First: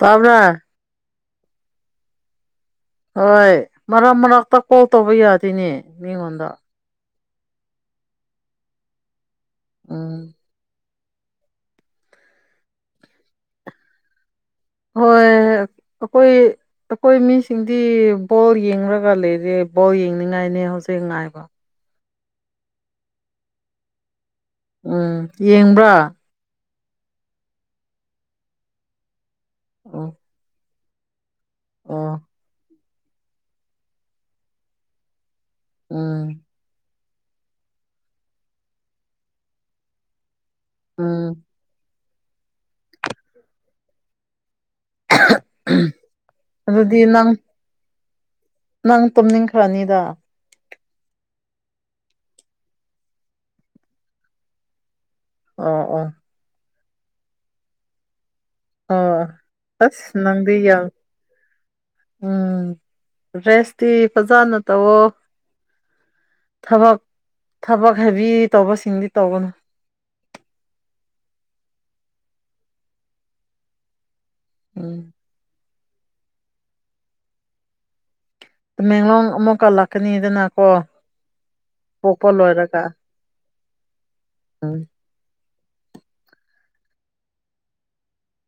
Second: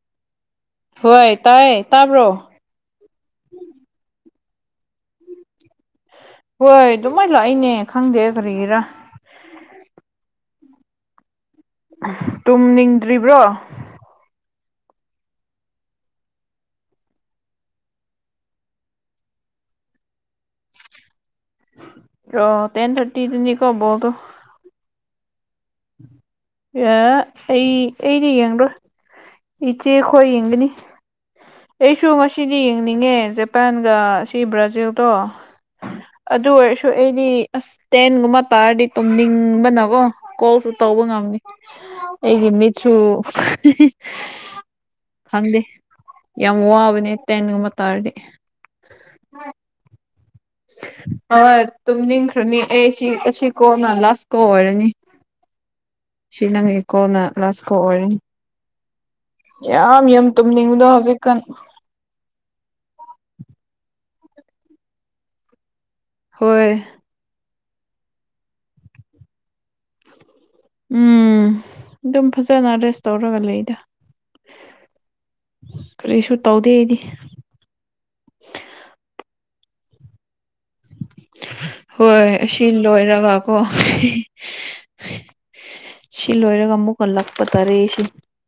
ꯄꯝ꯭ꯔ ꯍꯣꯏ ꯇꯥꯏ ꯇꯥꯕ꯭ꯔꯣ ꯍꯣꯏ ꯃꯔꯛ ꯃꯔꯛꯇ ꯀꯣꯜ ꯇꯧꯕ ꯌꯥꯗꯣꯏꯅꯦ ꯃꯤꯉꯣꯟꯗ ꯍꯣꯏ ꯑꯗꯨꯃꯥꯏꯅ ꯂꯥꯛꯏꯅꯦ ꯈꯪꯗꯦ ꯀꯔꯤꯒꯤꯔꯥ ꯎꯝ ꯇꯨꯝ ꯅꯤꯡꯗ꯭ꯔꯤꯕ꯭ꯔꯣ ꯍꯣꯏ ꯑꯩꯈꯣꯏ ꯑꯩꯈꯣꯏ ꯃꯤꯁꯤꯡꯗꯤ ꯕꯣꯜ ꯌꯦꯡꯔꯒ ꯂꯩꯔꯦ ꯕꯣꯜ ꯌꯦꯡꯅꯤꯡꯉꯥꯏꯅꯤ ꯍꯧꯖꯤꯛ ꯉꯥꯏꯕ ꯑꯣ ꯇꯦꯟ ꯊꯔꯇꯤꯗꯤꯅꯤ ꯀꯣꯕ ꯑꯗꯨꯣ ꯎꯝ ꯌꯦꯡꯕ꯭ꯔꯥ ꯑꯦ ꯑꯩ ꯑꯩꯗꯤ ꯌꯦꯡꯣꯏ ꯏꯆꯦ ꯑꯣ ꯈꯣꯏ ꯌꯦꯡꯒꯅꯤ ꯑꯩꯁꯨ ꯑꯣ ꯉꯁꯤꯗꯤ ꯌꯦꯡꯅꯤꯡꯉꯦ ꯖꯄꯥꯟꯒ ꯁꯤ ꯕ꯭ꯔꯥꯖꯤꯜꯗꯣ ꯎꯝ ꯑꯗꯨ ꯑꯣꯏꯔꯁꯨ ꯑꯩꯗꯤ ꯑꯁ ꯇꯦꯟꯒꯨꯝꯕ ꯇꯥꯔꯗꯤ ꯇꯨꯝꯅꯤꯡꯕꯅꯀꯣ ꯀꯣꯜꯁꯨ ꯇꯧꯕ ꯎꯝ ꯉꯝꯃꯤ ꯑꯩꯒꯤ ꯃꯤꯠꯁꯨ ꯈꯪꯗꯦ ꯌꯥꯝ ꯑꯗꯨꯗꯤ ꯋꯥꯕꯅꯦ ꯅꯪ ꯇꯦꯟꯒꯨꯝꯕ ꯇꯥꯔꯗꯤ ꯅꯪ ꯇꯨꯝꯅꯤꯡꯈ꯭ꯔꯅꯤꯗ ꯍꯣꯏ ꯇꯨꯝ ꯅꯤꯡꯈ꯭ꯔꯅꯤ ꯑꯩ ꯁꯤ ꯑꯁꯤ ꯀꯣꯅ ꯂꯥꯁ ꯀꯣ ꯑꯣꯏꯔꯅꯤ ꯑ ꯑꯣ ꯀꯣꯟꯅ ꯂꯥꯁ ꯀꯣ ꯑꯣꯏ ꯑꯣ ꯑꯁ ꯅꯪꯗꯤ ꯌꯥ ꯇꯨꯝꯅꯤꯡꯕꯗꯣ ꯍꯧꯖꯤꯛꯀꯥꯟ ꯎꯝ ꯔꯦꯁꯇꯤ ꯐꯖꯥꯅꯠꯇ ꯑꯣ ꯍꯣꯏ ꯊꯕꯛ ꯍꯥꯏꯕꯤ ꯇꯧꯕꯁꯤꯡꯗꯤ ꯇꯧꯒꯅꯨ ꯎꯝ ꯑꯗꯨꯝ ꯐꯖꯅ ꯔꯦꯁ ꯇꯧꯔꯒ ꯂꯩꯗ ꯎꯝ ꯀꯔꯤꯁꯨ ꯇꯧꯗꯦ ꯑꯩꯗꯤ ꯇꯃꯦꯡꯂꯣꯡ ꯑꯃꯨꯛꯀ ꯂꯥꯛꯀꯅꯤꯗꯅ ꯀꯣ ꯍꯣꯏ ꯑꯁꯤ ꯂꯣꯏꯔꯒꯀꯣ ꯑ ꯁꯤ ꯂꯣꯏꯔꯒ ꯑꯃꯨꯛ ꯍꯜꯂꯛꯄ ꯇꯥꯔꯦ ꯁꯤ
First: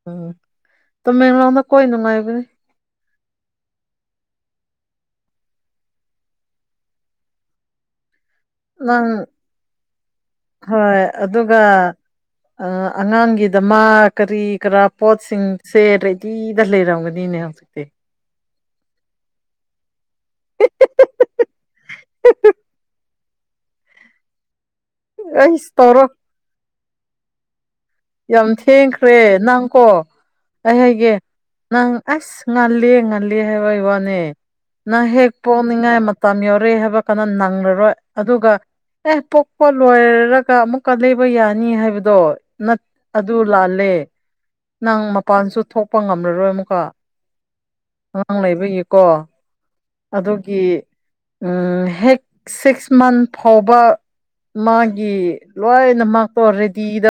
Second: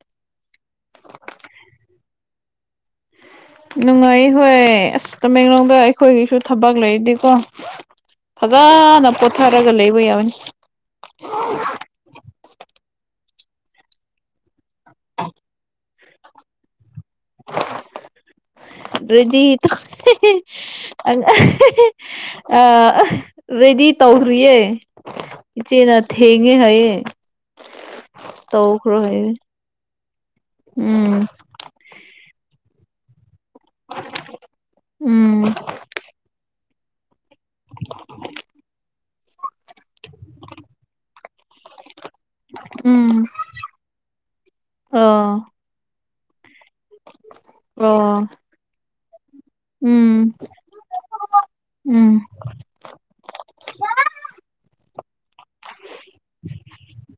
ꯎꯝ ꯇꯃꯦꯡꯂꯣꯡꯗ ꯀꯣꯏ ꯅꯨꯡꯉꯥꯏꯕꯅꯤ ꯅꯨꯡꯉꯥꯏ ꯍꯣꯏ ꯑꯁ ꯇꯃꯦꯡꯂꯣꯡꯗ ꯑꯩꯈꯣꯏꯒꯤꯁꯨ ꯊꯕꯛ ꯂꯩꯗꯤꯀꯣ ꯅꯪ ꯐꯖꯅ ꯄꯣꯊꯥꯔꯒ ꯂꯩꯕ ꯌꯥꯕꯅꯤ ꯑ ꯑꯉꯥꯡꯒꯤꯗ ꯃꯥ ꯀꯔꯤ ꯀꯔꯥ ꯄꯣꯠꯁꯤꯡꯁꯦ ꯔꯦꯗꯤꯗ ꯂꯩꯔꯝꯒꯅꯤ ꯅꯤꯅꯦ ꯍꯧꯖꯤꯛꯇꯤ [unintelligible] ꯔꯗꯤ ꯇ ꯑ ꯑ ꯔꯦꯗꯤ ꯇꯧꯈ꯭ꯔꯤꯌꯦ ꯑꯩꯁ ꯏꯆꯦꯅ ꯇꯧꯔꯣ ꯊꯦꯡꯉꯦ ꯍꯥꯏꯌꯦ ꯌꯥꯝ ꯇꯧꯈ꯭ꯔꯣ ꯊꯦꯡꯈ꯭ꯔꯦ ꯍꯥꯏꯌꯦ ꯅꯪꯀꯣ ꯑꯩ ꯍꯥꯏꯒꯦ ꯎꯝ ꯅꯪ ꯑꯁ ꯉꯜꯂꯤ ꯉꯜꯂꯤ ꯍꯥꯏꯕꯩ ꯋꯥꯅꯦ ꯅꯪ ꯍꯦꯛ ꯎꯝ ꯄꯣꯛꯅꯤꯡꯉꯥꯏ ꯃꯇꯝ ꯌꯥꯎꯔꯦ ꯍꯥꯏꯕ ꯀꯩꯅꯣ ꯅꯪꯂꯔꯣꯏ ꯑꯗꯨꯒ ꯑꯦ ꯄꯣꯛꯄ ꯂꯣꯏꯔꯒ ꯑꯃꯨꯛꯀ ꯕ ꯌꯥꯅꯤ ꯍꯥꯏꯕꯗꯣ ꯅꯠ ꯎꯝ ꯑꯗꯨ ꯂꯥꯜꯂꯦ ꯅꯪ ꯑꯣ ꯃꯄꯥꯟꯁꯨ ꯊꯣꯛ ꯊꯣꯛꯄ ꯉꯝꯂꯔꯣꯏ ꯑꯃꯨꯛꯀ ꯑꯣ ꯑꯉꯥꯡ ꯂꯩꯕꯒꯤꯀꯣ ꯎꯝ ꯑꯗꯨꯒꯤ ꯎꯝ ꯍꯦꯛ ꯁꯤꯛꯁ ꯃꯟ ꯐꯥꯎꯕ ꯃꯥꯒꯤ ꯂꯣꯏꯅ ꯃꯥꯛꯇꯣ ꯔꯦꯗꯤꯗ